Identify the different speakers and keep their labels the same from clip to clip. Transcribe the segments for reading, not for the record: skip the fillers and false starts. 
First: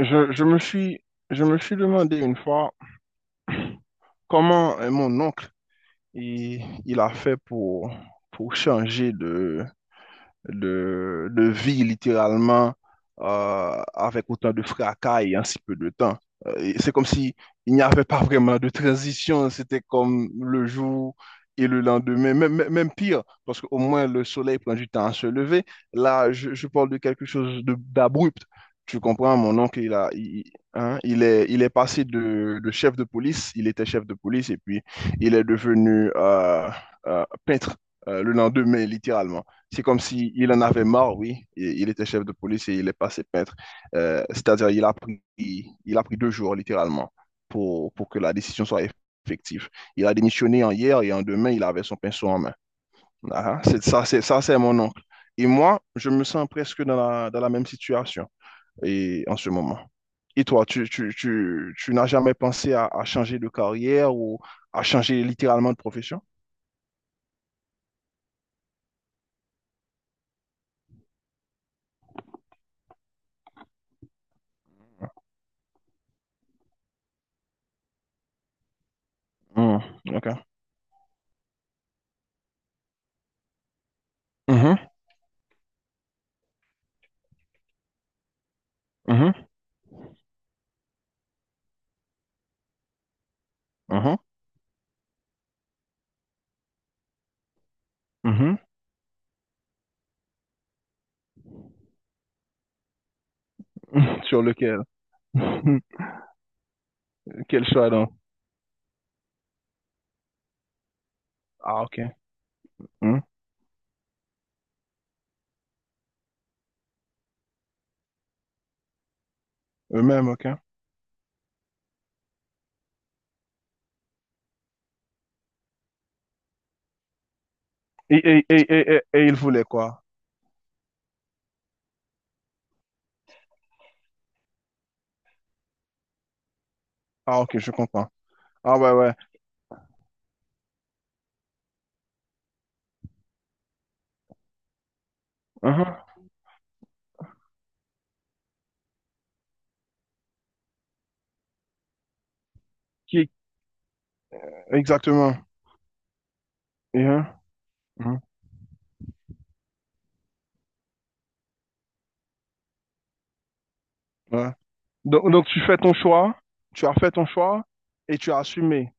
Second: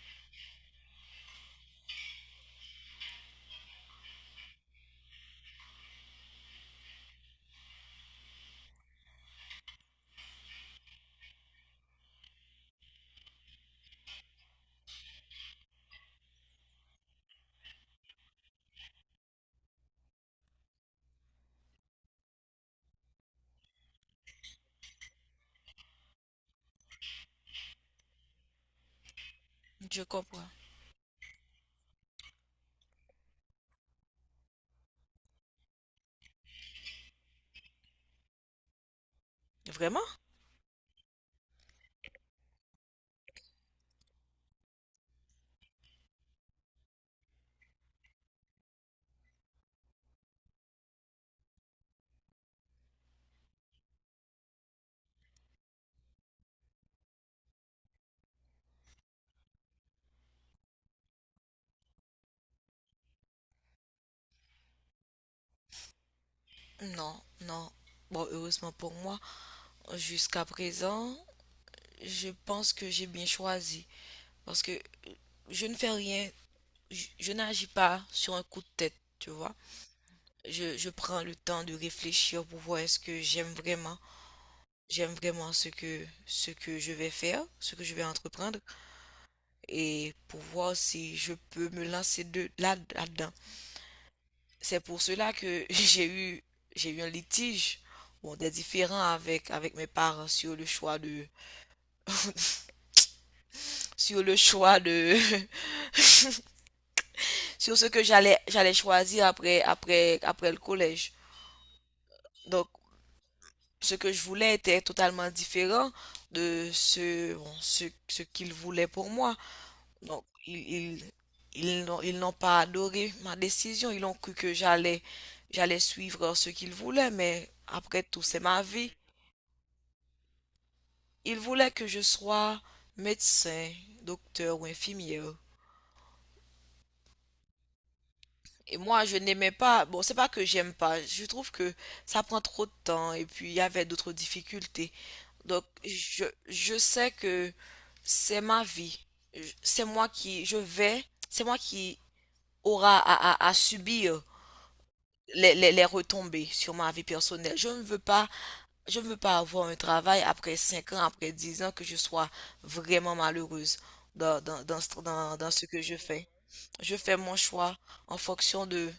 Speaker 1: Je, je me suis, je me suis demandé une fois comment mon oncle il a fait pour changer de vie littéralement, avec autant de fracas et en si peu de temps. Et c'est comme si il n'y avait pas vraiment de transition, c'était comme le jour et le lendemain, même pire, parce qu'au moins le soleil prend du temps à se lever. Là, je parle de quelque chose d'abrupt. Tu comprends, mon oncle,
Speaker 2: Je comprends.
Speaker 1: hein, il est passé de chef de police, il était chef de police, et puis il est devenu peintre, le lendemain, littéralement. C'est comme
Speaker 2: Vraiment?
Speaker 1: s'il il en avait marre, oui. Et il était chef de police et il est passé peintre. C'est-à-dire, il a pris deux jours, littéralement, pour que la décision soit effective. Il a démissionné en hier et en demain, il avait son pinceau en main. Ah, c'est ça, c'est ça, c'est mon oncle. Et moi, je me sens presque dans la même situation et en ce moment. Et toi, tu n'as jamais pensé à changer de carrière ou à changer littéralement de profession?
Speaker 2: Non, non. Bon, heureusement pour moi, jusqu'à présent, je pense que j'ai bien choisi. Parce que je ne fais rien, je n'agis pas sur un coup de tête, tu vois.
Speaker 1: Hmm, ok.
Speaker 2: Je prends le temps de réfléchir pour voir est-ce que j'aime vraiment,
Speaker 1: Mhm,
Speaker 2: j'aime vraiment ce que je vais faire, ce que je vais entreprendre,
Speaker 1: mhm,
Speaker 2: et pour voir si je peux me lancer de là, là-dedans.
Speaker 1: mhm,
Speaker 2: C'est pour cela que j'ai eu un litige, bon, des
Speaker 1: mhm,
Speaker 2: différends avec mes parents sur le choix de,
Speaker 1: mhm.
Speaker 2: sur le
Speaker 1: Sur
Speaker 2: choix
Speaker 1: lequel?
Speaker 2: de,
Speaker 1: Quel
Speaker 2: sur ce
Speaker 1: choix
Speaker 2: que
Speaker 1: donc?
Speaker 2: j'allais choisir après le collège.
Speaker 1: Ah, ok.
Speaker 2: Donc,
Speaker 1: Hmm.
Speaker 2: ce que je voulais était totalement différent de ce, bon, ce qu'ils voulaient pour moi. Donc,
Speaker 1: Eux-mêmes, ok.
Speaker 2: ils n'ont pas adoré ma décision. Ils ont cru que j'allais suivre ce qu'ils voulaient, mais après
Speaker 1: Et,
Speaker 2: tout, c'est
Speaker 1: et,
Speaker 2: ma
Speaker 1: et, et,
Speaker 2: vie.
Speaker 1: et- et ils voulaient quoi?
Speaker 2: Il voulait que je sois médecin, docteur ou infirmière.
Speaker 1: Ah, ok, je comprends.
Speaker 2: Et
Speaker 1: Ah, ouais,
Speaker 2: moi,
Speaker 1: ouais.
Speaker 2: je n'aimais pas. Bon, c'est pas que j'aime pas. Je trouve que ça prend trop de temps et puis il y avait d'autres difficultés. Donc,
Speaker 1: Hein, hein.
Speaker 2: je sais que c'est ma vie. Je- C'est moi qui, je vais, c'est moi qui aura
Speaker 1: Qui-
Speaker 2: à subir
Speaker 1: Exactement.
Speaker 2: les retombées sur ma
Speaker 1: Et,
Speaker 2: vie
Speaker 1: hein,
Speaker 2: personnelle. Je ne veux
Speaker 1: hein,
Speaker 2: pas, je ne veux pas avoir un travail après 5 ans, après 10 ans, que je sois vraiment malheureuse
Speaker 1: ouais. Donc, donc
Speaker 2: dans
Speaker 1: tu
Speaker 2: ce
Speaker 1: fais
Speaker 2: que
Speaker 1: ton
Speaker 2: je fais.
Speaker 1: choix, tu as
Speaker 2: Je
Speaker 1: fait
Speaker 2: fais
Speaker 1: ton
Speaker 2: mon
Speaker 1: choix
Speaker 2: choix en
Speaker 1: et tu as
Speaker 2: fonction de.
Speaker 1: assumé.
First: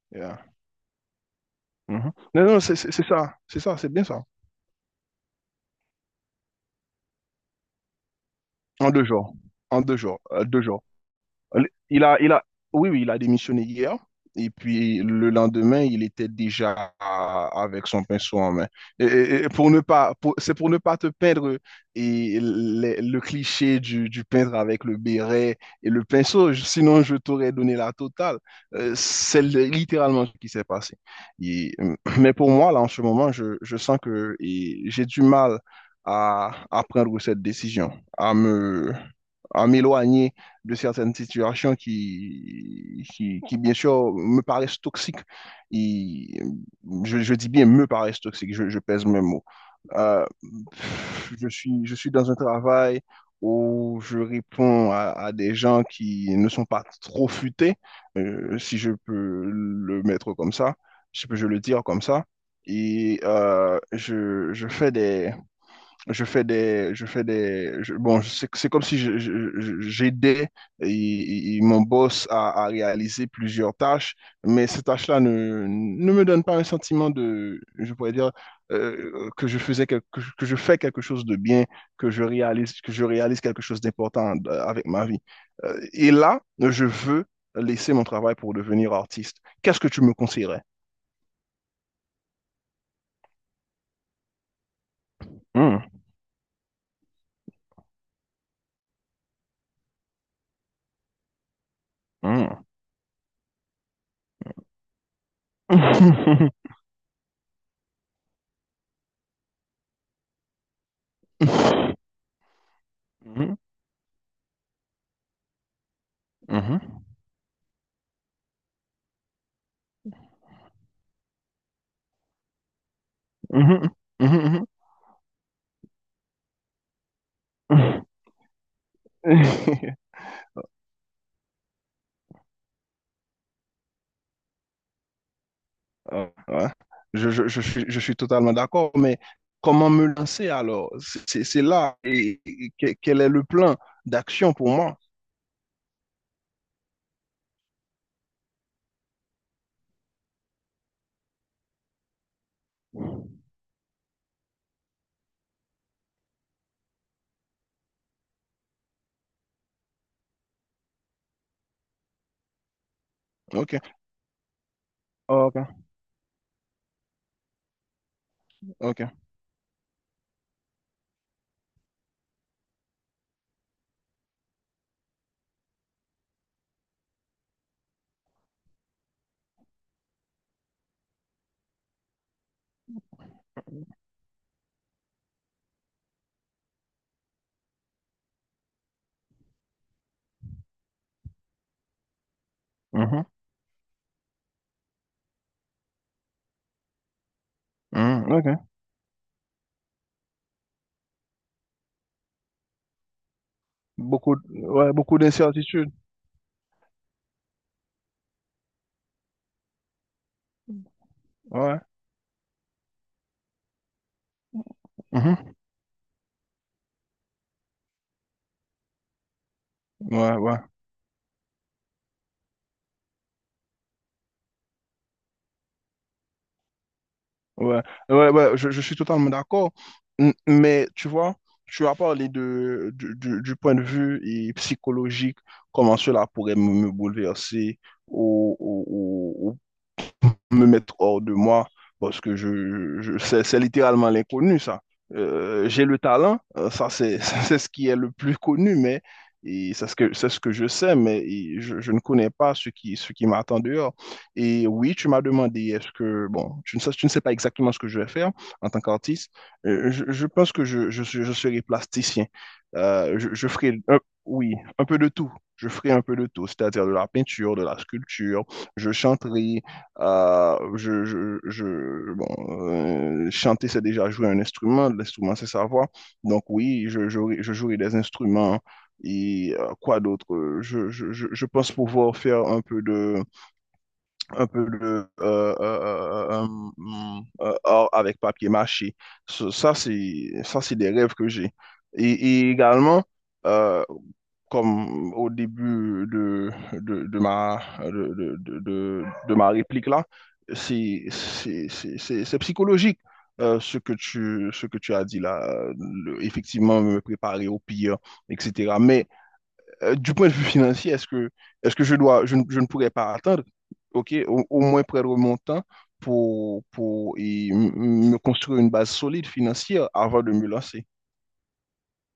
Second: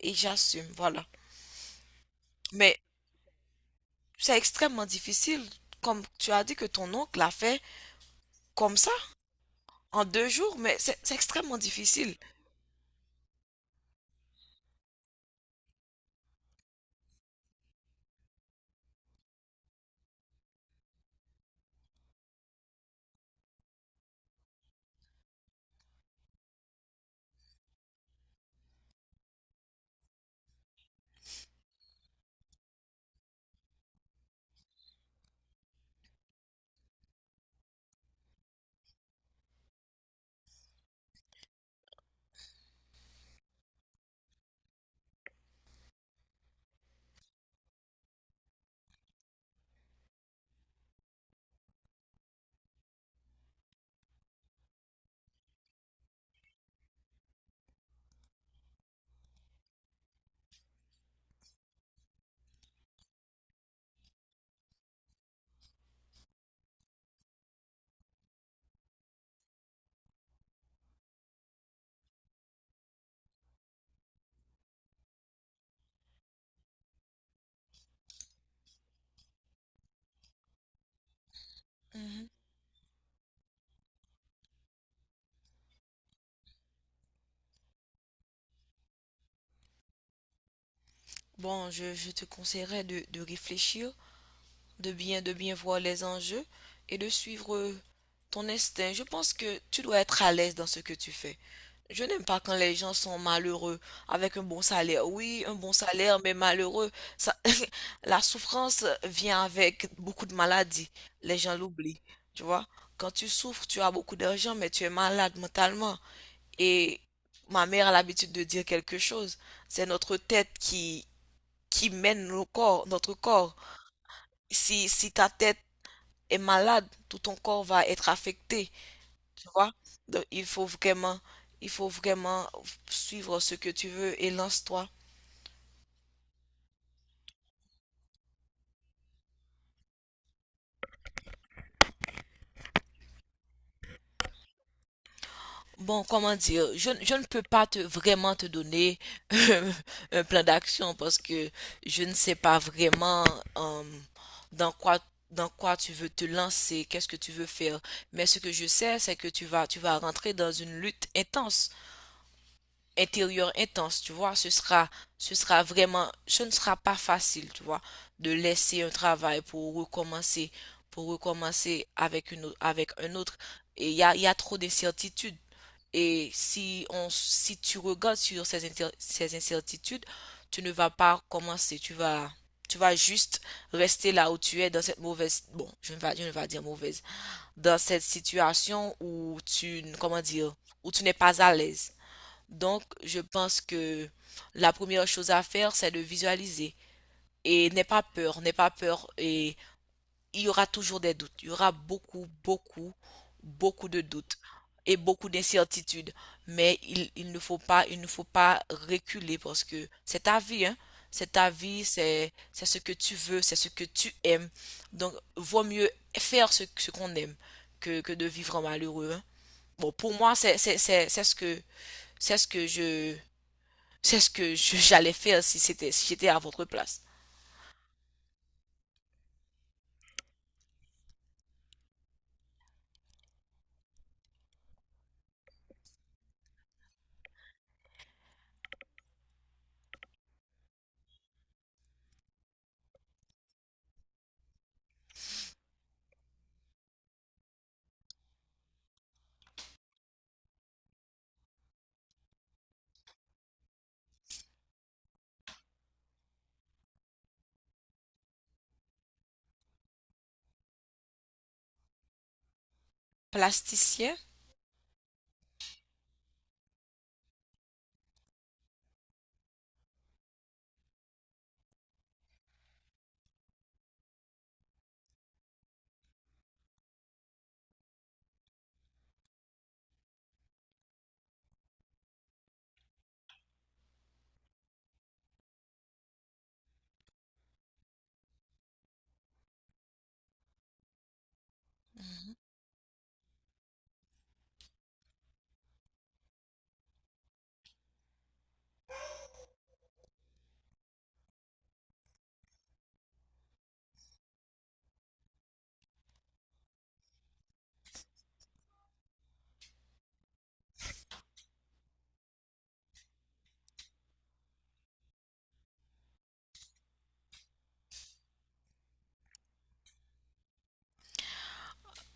Speaker 2: Et
Speaker 1: Yeah.
Speaker 2: j'assume, voilà.
Speaker 1: Mhm. Non, non, c'est
Speaker 2: Mais
Speaker 1: c'est- c'est ça, c'est ça, c'est bien ça.
Speaker 2: c'est extrêmement difficile. Comme tu as dit que ton oncle l'a fait comme
Speaker 1: En
Speaker 2: ça,
Speaker 1: deux jours. En deux
Speaker 2: en
Speaker 1: jours.
Speaker 2: deux
Speaker 1: euh,
Speaker 2: jours,
Speaker 1: deux
Speaker 2: mais
Speaker 1: jours.
Speaker 2: c'est extrêmement
Speaker 1: Il
Speaker 2: difficile.
Speaker 1: a, il a, oui, oui, il a démissionné hier. Et puis le lendemain, il était déjà avec son pinceau en main. Et pour ne pas, c'est pour ne pas te peindre et le cliché du peintre avec le béret et le pinceau. Sinon, je t'aurais donné la totale. C'est littéralement ce qui s'est passé. Mais pour moi, là, en ce moment, je sens que et j'ai du mal à prendre cette décision, à m'éloigner de certaines situations qui, bien sûr, me paraissent toxiques. Et je dis bien me paraissent toxiques, je pèse mes mots. Euh, je suis dans un travail où je réponds à des gens qui ne sont pas trop futés, si je peux le mettre comme ça, si je peux je le dire comme ça. Et euh, je, je, fais des, bon, c'est comme si j'aidais et mon boss à réaliser plusieurs tâches, mais ces tâches-là ne me donnent pas un sentiment de, je pourrais dire, que je fais quelque chose de bien, que je
Speaker 2: Mhm.
Speaker 1: réalise, que je réalise quelque chose d'important, avec ma vie. Et là, je veux laisser mon travail pour devenir artiste. Qu'est-ce que tu me conseillerais?
Speaker 2: Bon, je te conseillerais de réfléchir, de bien
Speaker 1: Hmm,
Speaker 2: voir les enjeux et de suivre ton instinct. Je pense que tu dois être à l'aise dans ce que tu fais. Je n'aime pas quand
Speaker 1: hmm.
Speaker 2: les gens sont malheureux avec un bon salaire. Oui, un bon salaire, mais malheureux. Ça, la souffrance vient avec beaucoup de maladies. Les gens
Speaker 1: Mhm,
Speaker 2: l'oublient. Tu vois, quand tu souffres, tu as beaucoup d'argent, mais tu es malade mentalement.
Speaker 1: mhm,
Speaker 2: Et ma mère a l'habitude de dire quelque chose. C'est notre tête qui mène nos corps, notre corps.
Speaker 1: mhm, mhm, mhm, mhm.
Speaker 2: Si ta tête est malade, tout ton corps va être affecté, tu vois. Donc, il faut vraiment suivre ce que tu veux et lance-toi.
Speaker 1: Ouais. Je suis totalement d'accord, mais comment me lancer alors? C'est là. Et quel est le plan d'action pour moi?
Speaker 2: Bon, comment dire, je ne peux pas te vraiment te donner un plan d'action parce que je ne sais pas vraiment, euh, dans quoi dans quoi tu veux te lancer, qu'est-ce que tu veux faire. Mais ce que je sais, c'est que tu vas rentrer dans une lutte intense, intérieur
Speaker 1: OK.
Speaker 2: intense, tu vois. Ce sera,
Speaker 1: OK.
Speaker 2: vraiment, ce ne sera pas facile, tu vois, de laisser un
Speaker 1: OK.
Speaker 2: travail pour recommencer, avec un autre. Et il y a trop d'incertitudes. Et si tu regardes sur ces incertitudes, tu ne vas pas commencer, tu vas juste rester là où tu es dans cette mauvaise, bon, je ne vais pas dire mauvaise, dans cette situation où comment dire, où tu n'es pas à l'aise. Donc, je
Speaker 1: Mhm.
Speaker 2: pense que la première chose à faire, c'est de visualiser. Et n'aie pas
Speaker 1: Mhm.
Speaker 2: peur, n'aie
Speaker 1: OK.
Speaker 2: pas peur. Et il y aura toujours des doutes. Il y aura beaucoup, beaucoup, beaucoup de
Speaker 1: Beaucoup,
Speaker 2: doutes
Speaker 1: de- ouais,
Speaker 2: et
Speaker 1: beaucoup
Speaker 2: beaucoup
Speaker 1: d'incertitudes.
Speaker 2: d'incertitudes. Mais il ne faut pas reculer parce que c'est ta vie, hein. C'est ta
Speaker 1: Ouais.
Speaker 2: vie, c'est ce que tu veux, c'est ce que tu aimes. Donc,
Speaker 1: Mhm.
Speaker 2: vaut mieux faire ce qu'on aime que de vivre malheureux, hein. Bon, pour moi,
Speaker 1: Ouais,
Speaker 2: c'est,
Speaker 1: ouais.
Speaker 2: c'est, c'est, c'est ce que, c'est ce que je, j'allais faire si c'était, si j'étais à votre place.
Speaker 1: Ouais. Ouais, ouais, je suis totalement d'accord. Mais tu vois, tu as parlé de, du point de vue et psychologique, comment cela pourrait me bouleverser. Ou me mettre hors de moi parce que c'est littéralement l'inconnu, ça. J'ai le talent, ça c'est c'est ce qui est le plus connu, mais c'est ce que je sais, mais je ne connais pas ce qui m'attend dehors. Et oui, tu m'as demandé, est-ce que, bon, tu ne sais pas exactement ce que je vais faire en tant qu'artiste. Je pense que je serai plasticien. Je ferai,
Speaker 2: Plasticien?
Speaker 1: un peu de tout. Je ferai un peu de tout, c'est-à-dire de la peinture, de la sculpture, je chanterai, bon, chanter, c'est déjà jouer un instrument. L'instrument, c'est sa voix. Donc oui, je jouerai des instruments. Quoi d'autre? Je pense pouvoir faire un peu de, un peu de art avec papier mâché. Ça, c'est des rêves que j'ai. Et,
Speaker 2: Mhm.
Speaker 1: et également, euh, comme au début de- ma réplique là, c'est psychologique, ce que tu as dit là, effectivement me préparer au pire, etc. Mais du point de vue financier, est-ce que je dois, je ne pourrais pas attendre, ok, au moins prendre mon temps pour me construire une base solide financière avant de me lancer?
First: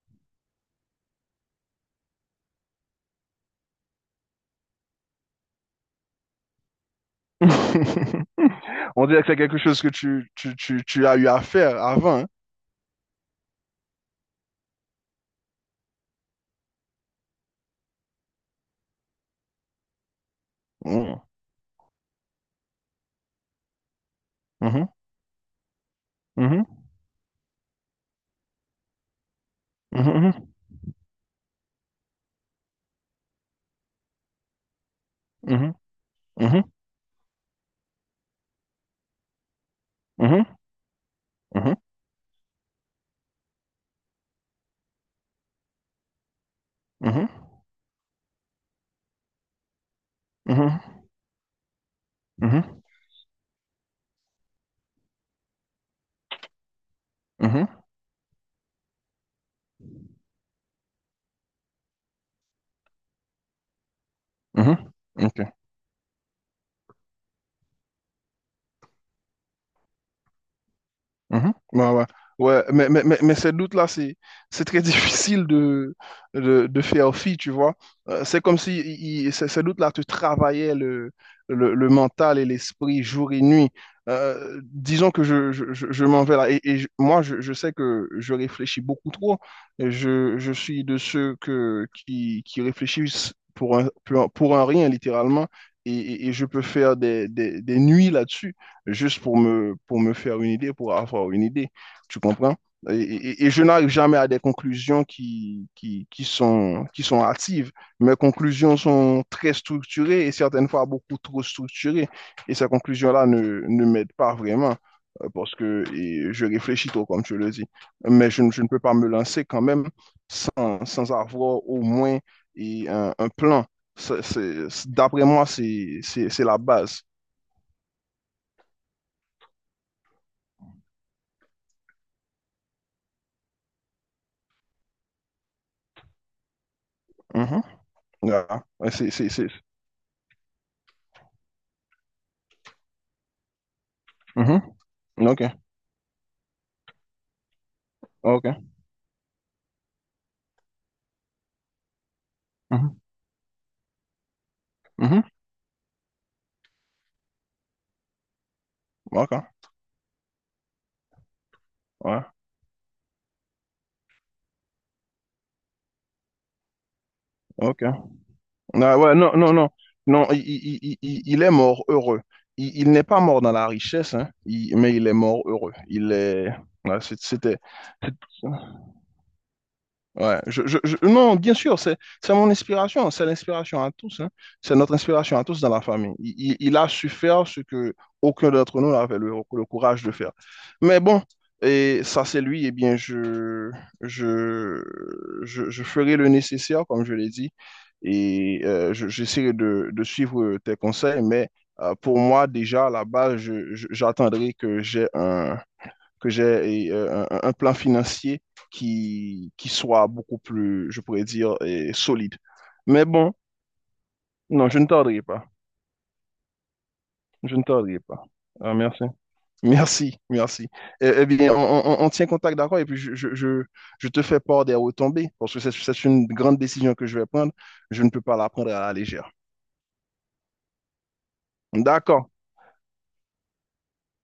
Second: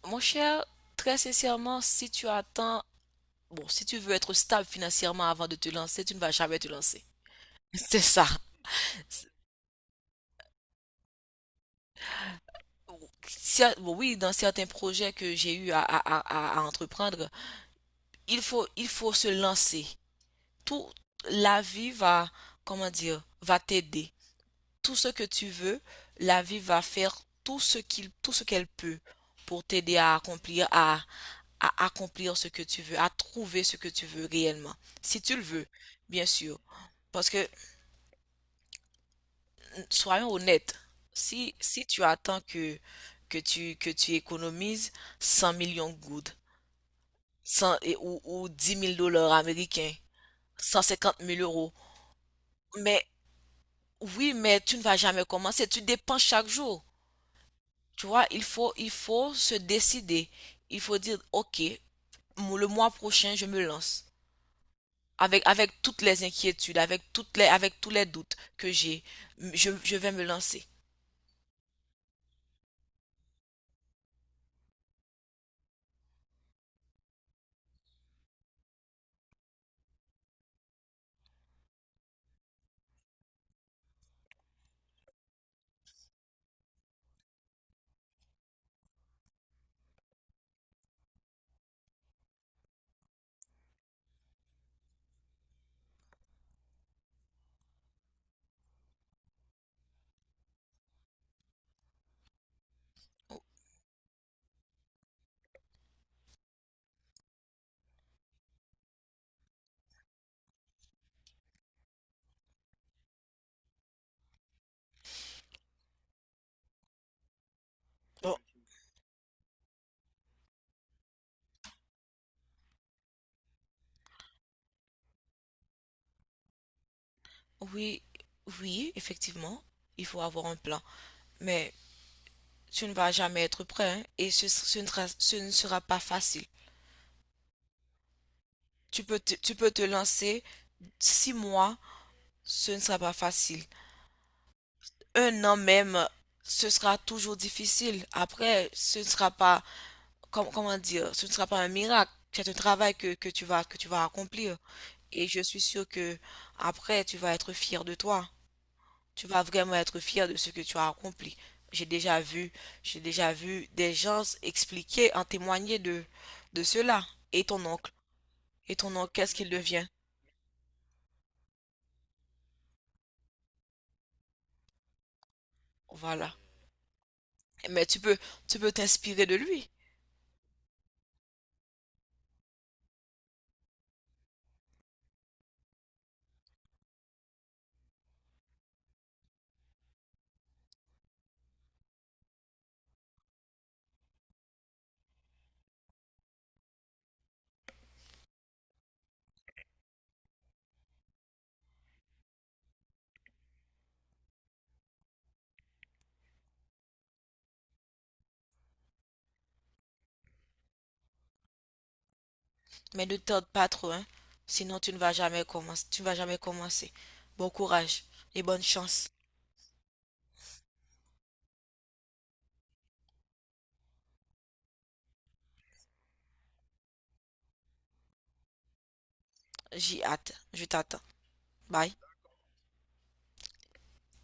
Speaker 2: Mon cher, très sincèrement, si tu attends, bon, si tu veux être stable financièrement avant de te lancer, tu ne vas jamais te lancer. C'est ça.
Speaker 1: On dirait que c'est quelque chose que tu as eu à faire avant, hein.
Speaker 2: Bon, oui, dans certains projets que j'ai eu à entreprendre, il faut se lancer. Tout,
Speaker 1: Mhm,
Speaker 2: la vie va, comment dire, va t'aider.
Speaker 1: mhm,
Speaker 2: Tout ce que tu veux, la vie
Speaker 1: mhm,
Speaker 2: va faire tout ce qu'il, tout ce qu'elle peut pour t'aider à
Speaker 1: mhm,
Speaker 2: accomplir, à accomplir ce que tu veux, à trouver ce que tu veux réellement. Si tu le veux, bien sûr.
Speaker 1: mhm,
Speaker 2: Parce que, soyons
Speaker 1: mhm, mhm,
Speaker 2: honnêtes, si,
Speaker 1: mhm,
Speaker 2: si tu attends que tu économises 100 millions de gouttes, 100 ou 10 000 dollars américains,
Speaker 1: mhm,
Speaker 2: 150 000 euros,
Speaker 1: mhm,
Speaker 2: mais oui, mais tu ne vas jamais commencer, tu dépenses chaque jour.
Speaker 1: mhm,
Speaker 2: Tu vois, il faut se décider. Il faut dire, OK, le mois prochain, je me lance.
Speaker 1: mhm. Ok.
Speaker 2: Avec toutes les inquiétudes, avec toutes les, avec tous les doutes que j'ai, je vais me lancer.
Speaker 1: Mhm. Ouais, ouais. Ouais, mais ces doutes-là, c'est très difficile de faire fi, tu vois. C'est comme si ces doutes-là te travaillaient le mental et l'esprit jour et nuit. Disons que je m'en vais là. Moi, je sais que je réfléchis beaucoup trop. Et je suis de ceux qui réfléchissent pour un rien, littéralement. Et je peux faire des nuits là-dessus juste pour me faire une idée, pour avoir une idée. Tu comprends? Et je n'arrive jamais à des conclusions qui sont hâtives. Mes conclusions sont très structurées et certaines fois beaucoup trop structurées. Et ces conclusions-là ne m'aident pas vraiment, parce que je réfléchis trop, comme tu le dis. Mais
Speaker 2: Bon,
Speaker 1: je ne peux pas me lancer quand même sans avoir au moins un plan. D'après moi, c'est la base.
Speaker 2: Oui, oui, effectivement, il faut avoir un plan. Mais tu ne vas jamais être prêt, hein, et ce ne sera pas facile.
Speaker 1: Mhm. Yeah. I
Speaker 2: Tu
Speaker 1: see,
Speaker 2: peux
Speaker 1: see,
Speaker 2: te,
Speaker 1: see.
Speaker 2: tu peux te lancer 6 mois, ce ne sera pas facile.
Speaker 1: Mm-hmm.
Speaker 2: Un
Speaker 1: Okay.
Speaker 2: an même, ce sera toujours difficile.
Speaker 1: Okay.
Speaker 2: Après, ce ne sera pas, comment dire, ce ne sera pas un miracle, c'est un
Speaker 1: Mm-hmm.
Speaker 2: travail que tu vas accomplir.
Speaker 1: Mm-hmm.
Speaker 2: Et je suis sûre que après, tu vas être fier de toi. Tu
Speaker 1: Okay.
Speaker 2: vas vraiment être fier de ce que tu as accompli. J'ai déjà
Speaker 1: Ouais.
Speaker 2: vu, j'ai déjà vu des gens expliquer, en témoigner de cela. Et ton
Speaker 1: Ok.
Speaker 2: oncle, et
Speaker 1: Ouais,
Speaker 2: ton oncle,
Speaker 1: ouais,
Speaker 2: qu'est-ce
Speaker 1: non,
Speaker 2: qu'il
Speaker 1: non, non.
Speaker 2: devient?
Speaker 1: Non, il est mort heureux. Il n'est pas mort dans la richesse, hein, mais il est mort heureux. Il
Speaker 2: Voilà.
Speaker 1: est. Ouais, c'était.
Speaker 2: Mais tu peux t'inspirer de lui.
Speaker 1: Ouais, non, bien sûr, c'est mon inspiration, c'est l'inspiration à tous, hein. C'est notre inspiration à tous dans la famille. Il a su faire ce que aucun d'entre nous n'avait le courage de faire. Mais bon, et ça c'est lui, et bien je, je ferai le nécessaire, comme je l'ai dit, j'essaierai de suivre tes conseils, mais pour moi, déjà, à la base, j'attendrai que j'ai un plan financier qui soit beaucoup plus, je pourrais dire, solide. Mais
Speaker 2: Mais ne
Speaker 1: bon,
Speaker 2: tarde pas trop, hein.
Speaker 1: non, je
Speaker 2: Sinon,
Speaker 1: ne
Speaker 2: tu ne vas
Speaker 1: tarderai
Speaker 2: jamais
Speaker 1: pas.
Speaker 2: commencer. Tu ne vas jamais commencer. Bon
Speaker 1: Je ne tarderai
Speaker 2: courage
Speaker 1: pas.
Speaker 2: et bonne
Speaker 1: Ah, merci.
Speaker 2: chance.
Speaker 1: Merci, merci. Eh bien, on tient contact, d'accord? Et puis, je te fais part des retombées, parce que c'est une grande décision que je vais prendre. Je ne peux pas la prendre à la légère.
Speaker 2: J'y hâte. Je t'attends. Bye.
Speaker 1: D'accord.